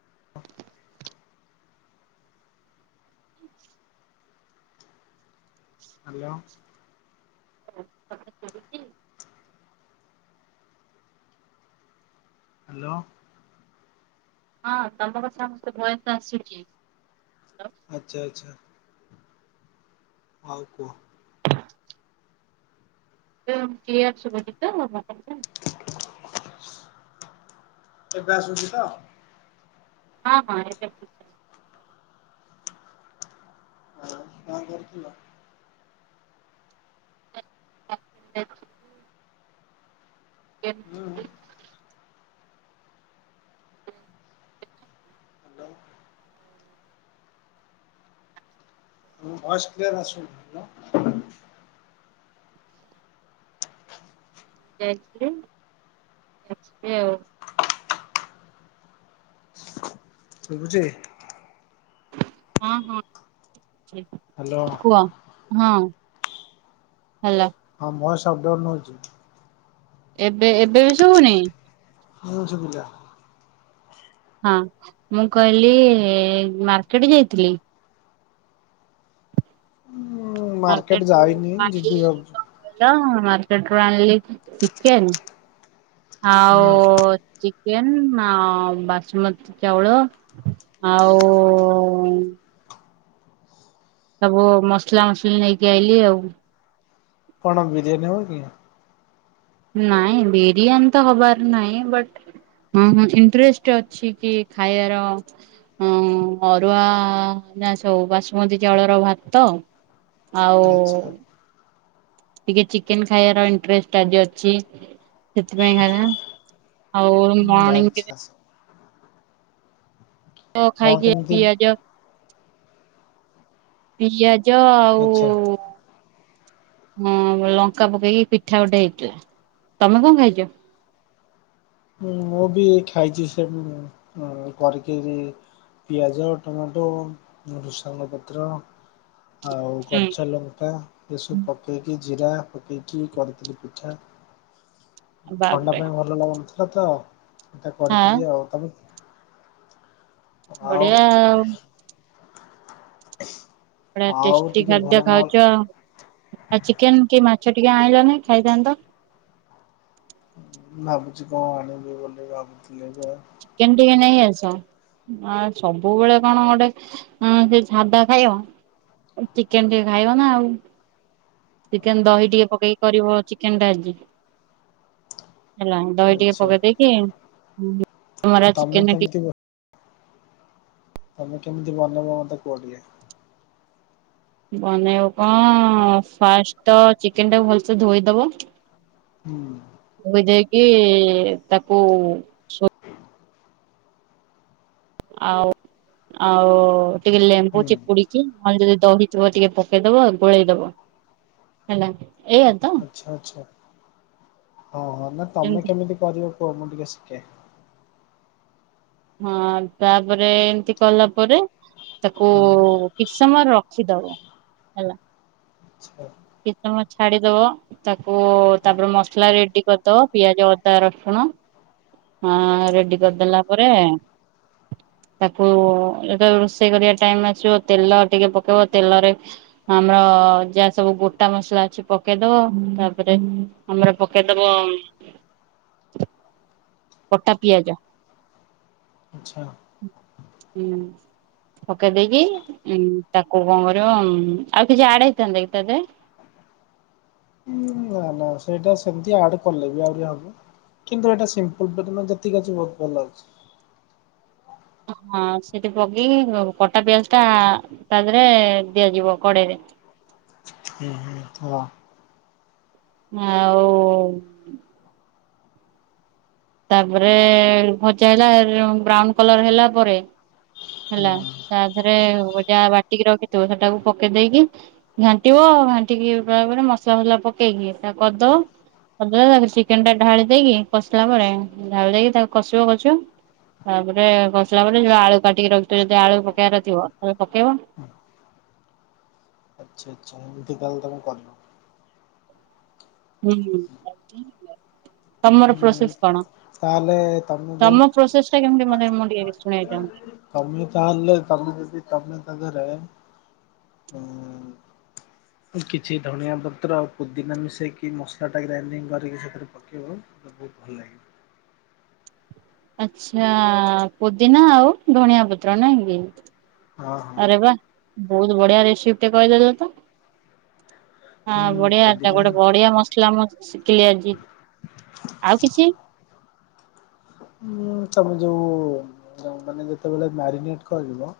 [inaudible] ହୁଁ ହାଲୋ। [inaudible] ପଢୁଚି। ହ୍ୟାଲୋ। ହଁ ତୋମ କଥା ମୋତେ ଭଏସ୍ ଆସୁଛି। ଆଚ୍ଛା, ଆଚ୍ଛା। ଆଉ କୁହ। ତ କ୍ଲିୟର ଶୁଭୁଚି ତ ମୋ କଥା? ଏବେ ଆସୁଛି ତ? ହଁ, ହଁ ଏବେ [inaudible] କଣ କରଥୁଲ? [inaudible] କେ [inaudible] ହୁଁ [inaudible] ହ୍ୟାଲୋ। ତୋମ ଭଏସ୍ କ୍ଲିୟର ଆସୁନି। [inaudible] ଯାଇଥିଲି [inaudible] ଆଉ। ଶଭୁଚି? ହଁ, ହଁ [inaudible] ହାଲୋ। କୁଅ ହଁ ହେଲୋ। ହଁ ମଏସ୍ ଅବଡାଉନ ହଉଚୁ। ଏବେ ଏବେ ବି ଶୁଭୁନି। ହଁ ଶୁଭିଲା। ହଁ ମୁଁ କହିଲି ମାର୍କେଟ୍ ଯାଇଥିଲି। ଉଁ, ମାର୍କେଟ୍ ଯାଇନି ଯିବି ଭାବୁଚୁ। ଚ-ମାର୍କେଟ୍ ରୁ ଆଣିଲି ଚିକେନ୍। ହୁଁ ଆଉ ଚି କେନ୍ ଆ, ବାସୁମତୀ ଚାଉଳ ଆଉ ସବୁ ମସଲା ମସଲି ନେଇକି ଆଇଲିି ଆଉ। କଣ ବିରିୟାନୀ ହବ କି? ନାଇଁ ବିରିୟାନୀ ତ ହବାର ନାଇଁ। ବାଟ୍ ହଁ, ହଁ ଇଣ୍ଟରେଷ୍ଟ ଅଛି କି ଖାଇବାର। ହଁ ଅରୁଆ ନା ସବୁ ବାସୁମତୀ ଚାଉଳର ଭାତ ଆଉ ଆଚ୍ଛା ଟିକେ ଚିକେନ୍ ଖାଇବାର ଇଣ୍ଟରେଷ୍ଟ ଟା ଆଜି ଅଛି ସେଥିପାଇଁ ହେଲା। ଆଉ ରୁମ [inaudible] ତ କଣ ଖାଇକି ଏ କେମିତି ପିଆଜ ପିଆଜ ଆଚ୍ଛା ଆଉ ହଁ ଲଙ୍କା ପକେଇକି ପିଠା ଗୋଟେ ହେଇଥିଲା। ତୋମେ କଣ ଖାଇଚ? ମୁଁ ବି ଖାଇଚି ସେନ ଅ, କରିକିରି ପିଆଜ, ଟମାଟୋ, ଭୃସଙ୍ଗ ପତ୍ର ଆଉ କଞ୍ଚାଲଙ୍କା ଏ ସବୁ ପକେଇକି ଜିରା ପକେଇକି କରିଥିଲି ପିଠା। ଥଣ୍ଡା ବାପରେ ପାଇଁ ଭଲ ଲାଗୁନଥିଲା ତ ଏଟା ହଁ କରିଥିଲି ଆଉ। ତୋମ ବଢିଆ ଆଉ। ବଢିଆ ଆଉ ଟେଷ୍ଟି ଟିକେ ଭଲ ଖାଦ୍ୟ ନହେଲେ ଖାଉଚ। ଆ, ଚିକେନ୍ କି ମାଛ ଟିକେ ଆଣିଲ ନାହିଁ ଖାଇଥାନ୍ତ। ଭାବୁଛି କଣ ଆଣିବି ବୋଲି ଭାବୁଥିଲି ଯେ ଚିକେନ୍ ଟିକେ ନେଇ ଆସ। ଆ, ସବୁବେଳେ କଣ ଗୋଟେ ଅଁ, ସେ ସାଧା ଖାଇବ। ଅ, ଚିକେନ୍ ଟିକେ ଖାଇବ ନା ଆଉ। ଚିକେନ ଦହି ଟିକେ ପକେଇକି କରିବ ଚିକେନ ଟା ଆଜି। ହେଲା ଦହି ଟିକେ ଆଚ୍ଛା ପକେଇ ଦେଇକି ମରା ଚିକେନ ତମେ କେମିତି ବ ତମେ କେମିତି ବନେଇବ ମୋତେ କୁହ ଟିକେ? ବନେଇବ କଣ ଫାଷ୍ଟ ତ ଚିକେନ ଟାକୁ ଭଲସେ ଧୋଇଦବ ହୁଁ। ଧୋଇଦେଇକି ତାକୁ ଆଉ ଆଉ ଟିକେ ଲେମ୍ବୁ ହୁଁ ଚିପୁଡିକି ନହେଲେ ଯଦି ଦହିଥିବ ଟିକେ ପକେଇଦବା ଆଉ ଗୋଳେଇ ଦବ। ହେଲା ଏଇଆ। ତ ଆଚ୍ଛା ଆଚ୍ଛା ହଁ ହଁ ନା ଯେମିତି ତମେ କେମିତି କରିବ କୁହ ମୁଁ ଟିକେ ଶିଖେ। ହଁ ତାପରେ ଏମିତି କଲା ପରେ ତାକୁ ହୁଁ କିଛି ସମୟରେ ରଖିଦବ ହେଲା। ଆଛା। କିଛି ସମୟ ଛାଡିଦବ ତାକୁ ତାପରେ ମସଲା ରେଡି କରିଦବ ପିଆଜ ଅଦା ରସୁଣ ହଁ ରେଡି କରିଦେଲା ପରେ ତାକୁ ଯେତେବେଳେ ରୋଷେଇ କରିବା ଟାଇମ ଆସିବ ତେଲ ଟିକେ ପକେଇବ ତେଲରେ ଆମର ଯାହା ସବୁ, ଗୋଟା ମସଲା ଅଛି ପକେଇଦବ ତାପରେ ଆମର ପକେଇଦବ କଟା ପିଆଜ। ଆଚଛା। ହୁଁ। ପକେଇ ଦେଇକି ଉ ତାକୁ କଣ କରିବ ଆଉ କିଛି ଆଡ ହେଇଥାନ୍ତା କି ଦେହରେ? ନା ନା ସେଇଟା ସେମତି ଆଡ କଲେ ବି ଆହୁରି ହବ। କିନ୍ତୁ ଏଟା ସିମ୍ପଲେ ଯେତିକି ଅଛି ବହୁତ ଭଲ ଲାଗୁଛି। ହଁ ସେଠି ପକେଇକି କଟା ପିଆଜ ଟା ତା ଦେହରେ ଦିଆଯିବ କଡେଇରେ। ହୁଁ ହୁଁ ହ। ଆଉ ତାପରେ ଭଜା ହେଲା ବ୍ରାଉନ କଲର ହେଲା ପରେ ହୁଁ ହେଲା ତାଥରେ ଗଟା ବାଟିକି ରଖିଥିବ ସେଟାକୁ ପକେଇ ଦେଇକି ଘାଣ୍ଟିବ ଘାଣ୍ଟିକି ପା ପରେ ମସଲା ପକେଇକି ତା କରିଦବ। ଅ ତାକୁ ଚିକେନ ଟା ଢାଳି ଦେଇକି କଷିଲା ପରେ ଢାଳି ଦେଇକି ତାକୁ କଷିବ କଷିବ। ତାପରେ କଷିଲା ପରେ ଯୋଉ ଆଳୁ କାଟିକି ରଖିଥିବ ଯଦି ଆଳୁ ପକେଇବାର ଥିବ ତାହଲେ ପକେଇବ। ଆଛା ଆଚ୍ଛା ଏମିକାଲେ ତମେ କରଲ। ହୁଁ ତମର ପ୍ରୋସେସ୍ କଣ? ହୁଁ ତାହେଲେ ତମେ ଯୋଉ ତମ ପ୍ରୋସେସ ଟା କେମିତି ମାନେ ମୁ‌ଟିକିଏ ଶୁଣ ବା ପାଇଁ ଚାହୁଁଚି। କମି ତା ଅଲେ କମି ଯଦି କମି ତଙ୍କାରେ ହଁ କିଛି ଧଣିଆ ପତ୍ର ପୁଦିନା ମିଶେଇକି ମସଲା ଟା ଗ୍ରାଇଡିଙ୍ଗ କରିକି ସେଥିରେ ପକେଇବ ମତେ ବହୁତ ଭଲ ଲାଗେ। ଆଚ୍ଛା ପୁଦିନା ଆଉ ଧଣିଆ ପତ୍ର ନାଇଁ କି। ହଁ ହଁ ଅରେ ବା ବହୁତ ବଢିଆ ରେଶିପିଟେ କହିଦେଲେ ତ। ହଁ ହୁଁ ବଢିଆ ପୁଦିନା ଗୋଟେ ବଢିଆ ମସଲା ମୁଁ ଶିଖିଲି ଆଜି ଆଉ କିଛି ତମେ ଯୋଉ ମାନେ ଯେତେବେଳେ ମ୍ୟାରିନେଟ କରିବ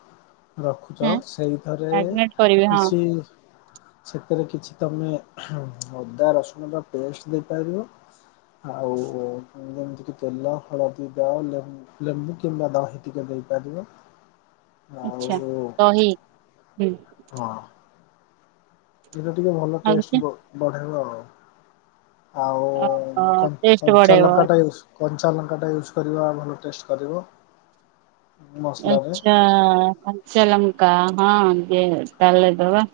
ରଖୁଛ ହଁ ସେଇଥିରେ ମ୍ୟାଗନେଟ କରିବି ହଁ କିଛି ସେଥିରେ କିଛି ତମେ ଅଦା ରସୁଣ ବା ପେଷ୍ଟ ଦେଇପାରିବ। ଆଉ ଯେମିତିକ ତେଲ ହଳଦୀ ଦ ଲେମ୍ବୁ କିମ୍ବା ଦହି ଟିକେ ଦେଇପାରିବ। ଆଉ ଆଚ୍ଛା ଦହି ହୁଁ ହଁ। ଏଟା ଟିକେ ଭଲ ଆଉ ଟେଷ୍ଟ କିଛି ବ ବଢେଇବା ଆଉ। ଆଉ ଓହୋ କ ଟେଷ୍ଟ କଞ୍ଚ ବଢେଇବ। ଲଙ୍କାଟା ଯଉ କଞ୍ଚା ଲଙ୍କାଟା ୟୁଜ୍ କରିବା ଭଲ ଟେଷ୍ଟ କରିବ। ମସଲାରେ ଆଚ୍ଛା କଞ୍ଚଲଙ୍କା ହଁ ଯେ ତାହଲେ ଦେବା।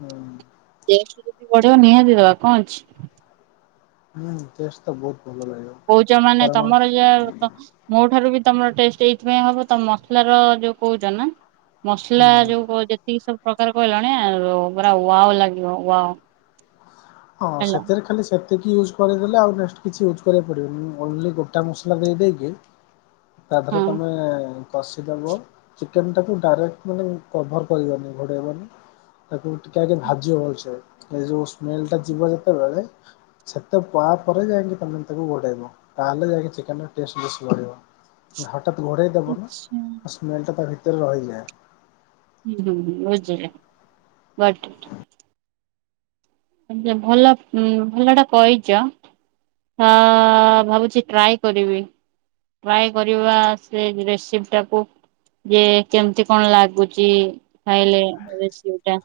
ହୁଁ। ଟେଷ୍ଟ ଯଦି ବଢିବ ନିହାତି ଦବା କଣ ଅଛି। ହୁଁ ଟେସ୍ ତ ବୋହୁତ ଭଲ ଲାଗିବ। କୋଉଚ ମାନେ କାରଣ ତମର ଯା ମୋ ଠାରୁ ବି ତମର ଟେଷ୍ଟ ଏଇଥିପାଇଁ ହବ ତ ମସଲାର ଯୋଉ କହୁଛ ନା ମସଲା ହୁଁ ଯୋଉ ଯେତିକି ସବୁ ପ୍ରକାର କହିଲାଣି ପା ୱାଓ ଲାଗିବ ୱାଓ। ହଁ ହେଲା ସେଥିରେ କିଛି ସେ ସେତିକି ୟୁଜ୍ କରିଦେଲେ ଆଉ ନେକ୍ସଟ କିଛି ୟୁଜ୍ କରିବାକୁ ପଡ଼ିବନ ମୁଁ ଓନ୍ଲି ଗୋଟା ମସଲା ଦେଇେକି। ତାପରେ ହଁ। ତମେ କଷିଦେବ ଚିକେନ ଟାକୁ ଡାଇରେକ୍ଟ ମାନେ କଭର କରିବନି ଘୋଡ଼େଇବନି। ତାପରେ ଟିକେ ଆଗେ ଭାଜିବ ଭଳସେ ଏ ଯୋଉ ସ୍ମଲ ଟା ଯିବ ଭଲସେ ଯେତେବେଳେ ସେତେ ତା ପରେ ଯାଇକି ତମେ ତାକୁ ଘୋଡେଇବ। ତାହେଲେ ଯାଇକି ଚିକେନ ଟଷ୍ଟ ବେଶ ବଢିବ। ହଠାତ ଘୋଡେଇ ଦବ ନା ଆଛା ସ୍ମେଲ ଟା ତା ଭିତରେ ରହିଯାଏ। ହିଁ ବୁଝିଲି ଭଲ ଉ ଭଲ ଟା କହିଚ। ହଁ ଭାବୁଚି ଟ୍ରାଏ କରିବି। ଟ୍ରାଏ କରିବା ସେ ରେସିପ ଟାକୁ। ଯେ କେମିତି କଣ ଲାଗୁଚି। ଖାଇଲେ ରେସିପି ଟା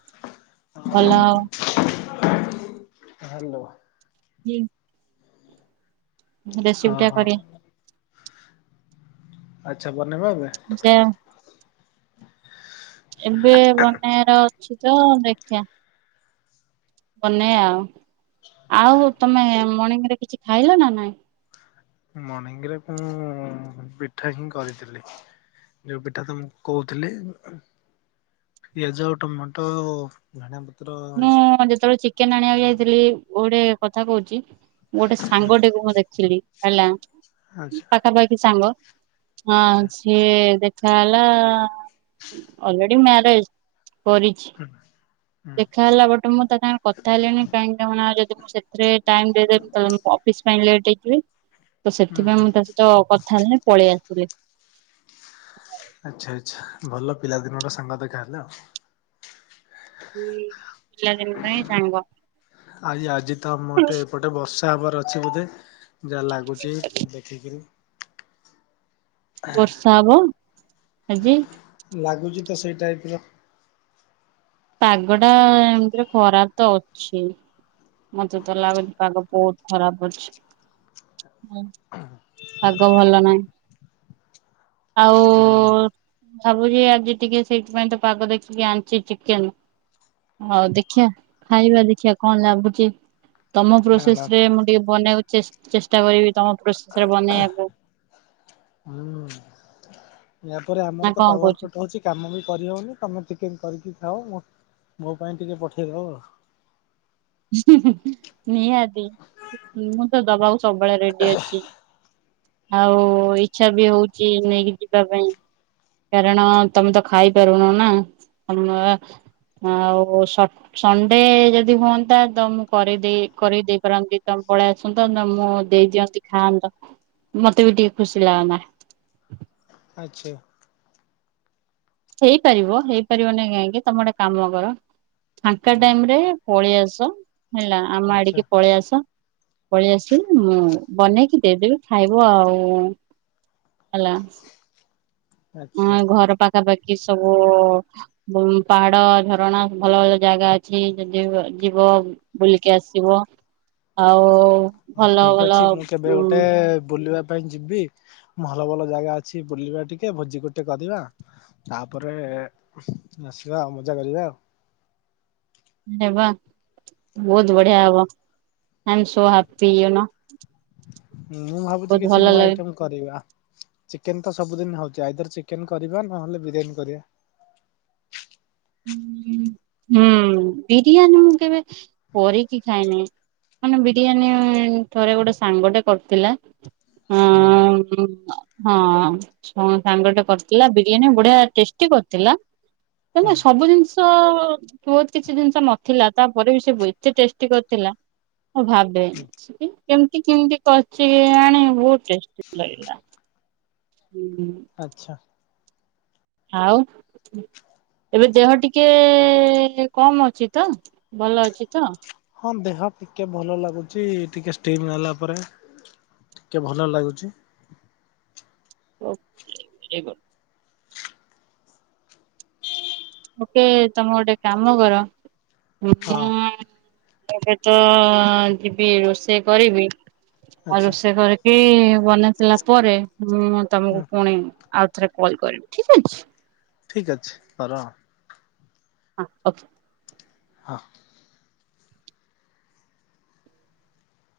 ଭଲ ଆଉ। ଧନ୍ୟବାଦ। ହୁଁ। ହଁ ରେସିପି ଟା ହଁ କରିବା ଆଚ୍ଛା ବନେଇବା ଏବେ ଯା ଏବେ ବନେଇବାର ଅଛି ତ ଦେଖିଆ। ବନେଇ ଆଉ ଆଉ ତମେ ମର୍ଣିଂରେ କିଛି ଖାଇଲ ନା ନାଇଁ? ମଣିଂଙ୍ଗ ରେ ତ ମୁଁ ପିଠା ହିଁ କରିଥିଲି। ଯୋଉ ପିଠା ତମକୁ କହୁଥିଲି ପିଆଜ ଆଉ ଟମାଟୋ ଧଣିଆ ପତ୍ର ମୁଁ ଏସବୁ ଯେତେବେଳେ ଚିକେନ ଆଣିବାକୁ ଯାଇଥିଲି ଗୋଟେ କଥା କୋହୁଚି ଗୋଟେ ସାଙ୍ଗଟିକୁ ମୁଁ ଦେଖିଲି ହେଲା ଆଚ୍ଛା ପାଖାପାଖି ସାଙ୍ଗ ହଁ ଆଚ୍ଛା ସିଏ ଦେଖା ହେଲା ଅଲରେଡ଼ି ମ୍ୟାରେଜ୍ କରିଛି [unintelligible] ଦେଖା ହେଲା ବଟେ ମୁଁ ତୋ କାଇଁ କ ତା ହେଲେଣି କାଇଁ ତମ ନାଁରେ ଯଦି ମୁଁ ସେଥିରେ ଟାଇମ୍ ଦେଇଦେମି ତମେ ଅଫିସ୍ ପାଇଁ ଲେଟ୍ ହେଇଯିବି। ତ ହୁଁ ସେଥିପାଇଁ ହୁଁ ମୁଁ ତା ସହିତ କଥା ହେଲିନି ପଳେଇ ଆସିଥିଲି। ଆଚ୍ଛା ଆଚ୍ଛା ଭଲ ପିଲା ଦିନର ସାଙ୍ଗ ଦେଖାହେଲେ। ହୁଁ ପିଲା ଦିନରୁ ହିଁ ସାଙ୍ଗ। ଆ ଆଜି ତ ଆମରଟେ ଏପଟେ ବର୍ଷା ହେବାର ଅଛି ବୋଧେ। ଯାହା ଲାଗୁଚି ଦେଖିକିରି। ବର୍ଷା ହବ ଆଜି। ଲାଗୁଚି ତ ସେଇ ଟାଇପ୍ ର। ପାଗ ଟା ଏମିତିରେ ଖରାପ୍ ତ ଅଛି। ମତେ ତ ଲାଗୁଚି ପାଟା ଗ ବୋହୁତ୍ ଖରାପ୍ ଅଛି ହୁଁ ଶାଗ ଭଲ ହୁଁ ଭାବୁଚି ଆଜି ଟିକେ ସେଇଥିପାଇଁ ତ ପାଗ ଦେଖିକି ଆଣିଚି ଚିକେନ। ହୋଉ ଦେଖିଆ ଖାଇବା ଦେଖିଆ କଣ ଲାଗୁଚି। ତମ ନା ନା ପ୍ରୋସେଶରେ ମୁଁ ଟିକେ ବନେଇବାକୁ ଚେସ୍-ଚେଷ୍ଟା କରିବି ତମ ପ୍ରୋସେଶରେ ବନେଇବାକୁ। ହୁଁ ୟାପରେ ନା ଆମର ତ କଣ ପାୱାର୍ କହୁଛ? କଟ୍ ହୋଉଚି। କାମ ବି କରିହୋଉନି ତମେ ଚିକେନ କରିକି ଖାଅ ମୁଁ ମୋ ପାଇଁ ଟିକେ ପଠେଇଦବ। ଉଁ ହୁଁ ହୁଁ ନିହାତି ମୁଁ ତ ଦବାକୁ ସବୁବେଳେ ରେଡ଼ି ଅଛି। ଆଉ ଇଚ୍ଛା ବି ହୋଉଚି ନେଇକି ଯିବା ପାଇଁ। କାରଣ ତମେ ତ ଖାଇପାରୁନ ନା ଆମର ଆଉ ସଟ୍ ସଣ୍ଡେ ଯଦି ହୁଅନ୍ତା ତ ମୁଁ କରିକି ଦେଇ କରିକି ଦେଇପାରନ୍ତି ତମେ ପଳେଆସ୍ ସନ୍ତ ତ ମୁଁ ଦେଇ ଦିଅନ୍ତି ଖାଆନ୍ତ ମତେ ବି ଟିକେ ଖୁସିଲାଗନ୍ତା। ଆଚ୍ଛା। ହେଇପାରିବ ହେଇପାରିବନାଇଁ କାହିଁକି ତମେ ଗୋଟେ କାମକର ଫାଙ୍କା ଟାଇମରେ ପଳେଆସ ହେଲା ଆମ ଆଚ୍ଛା ଆଡ଼ିକି ପଳିଆସ। ପଳେଇଆସିବେ ମୁଁ ବନେଇକି ଦେଇଦେବି ଖାଇବ ଆଉ ହେଲା। ଆଚ୍ଛା ହଁ ଏ ଘର ପାଖାପାଖି ସବୁ ବୋହୁ ପାହାଡ଼, ଝରଣା ଭଲଭଲ ଜାଗା ଅଛି ଯଦି ହୁଏ ଯିବ। ବୁଲିକି ଆସିବ ଆଉ ହ ଭଲ ଭଲ ଠିକଅଛି ମୁଁ କେବେ ଉ ଗୋଟେ ବୁଲିବା ପାଇଁ ଯିବି। ଭଲଭଲ ଜାଗା ଅଛି ବୁଲିବା ଟିକେ ଭୋଜି ଗୋଟେ କରିବା। ତାପରେ ଉଃ ଆସିବା ଆଉ ମଜା କରିବା। ଆରେ ବା ବୋହୁତ୍ ବଢ଼ିଆ ହବ ଆମ୍ ସୋ ହାପି ୟୁ ନୋ। ମୁଁ ଭାବୁଛି ବହୁତ କିଛି ଭଲ ନୁଆ ଲାଗେ ଆଇଟମ୍ କରିବା ଚିକେନ ତ ସବୁଦିନ ହୋଉଚି ଆଇଦର ଚିକେନ କରିବା ନହେଲେ ବିରିଆନୀ କରିବା। ଉଁ ହୁଁ ବିରିୟାନୀ ମୁଁ କେବେ କରିକି ଖାଇନି। ମାନେ ବିରିୟାନୀ ଥରେ ଗୋଟେ ସାଙ୍ଗଟେ କରିଥିଲା ହଁ ଆଁ ଉଁ ହଁ ସେ ଆମ ସାଙ୍ଗଟେ କରିଥିଲା ବିରିୟାନୀ ବଢିଆ ଟେଷ୍ଟି କରିଥିଲା। ନାଇଁ ହୁଁ ନାଇଁ ସବୁ ଜିନିଷ ବୋହୁତ୍ କିଛି ଜିନିଷ ନଥିଲା ତାପରେ ବି ସିଏ ବ ଏତେ ଟେଷ୍ଟି କରିଥିଲା। ହଁ ଭାବେ ସେ କେମ୍ କେମତି କେମତି କରିଚି କେଜାଣି ବୋହୁତ୍ ଟେଷ୍ଟି ଲାଗିଲା। ହୁଁ। ଆଚ୍ଛା। ଆଉ ଏବେ ଦେହ ଟିକେ କମ୍ ଅଛି ତ ଭଲ ଅଛି ତ। ହଁ ଦେହ ଟିକେ ଭଲ ଲାଗୁଛି ଟିକେ ଷ୍ଟିମ୍ ହେଲା ପରେ। ଟିକେ ଭଲ ଲାଗୁଛି। [unintelligible] ଓକେ ତମେ ଗୋଟେ କାମ କର। ହଁ [unintelligible] ଏବେ ତ ଯିବି ରୋଷେଇ କରିବି ଆଉ ଆଚ୍ଛା ରୋଷେଇ କରି ଏ ବନେଇ ସାରିଲା ପରେ ମୁଁ ତମକୁ ହୁଁ ପୁଣି ଆଉ ଥରେ କଲ୍ କରିବି ଠିକ୍ ଅଛି। ଠିକ୍ ଅଛି ରହ। ହଁ ଓକେ। ହଁ।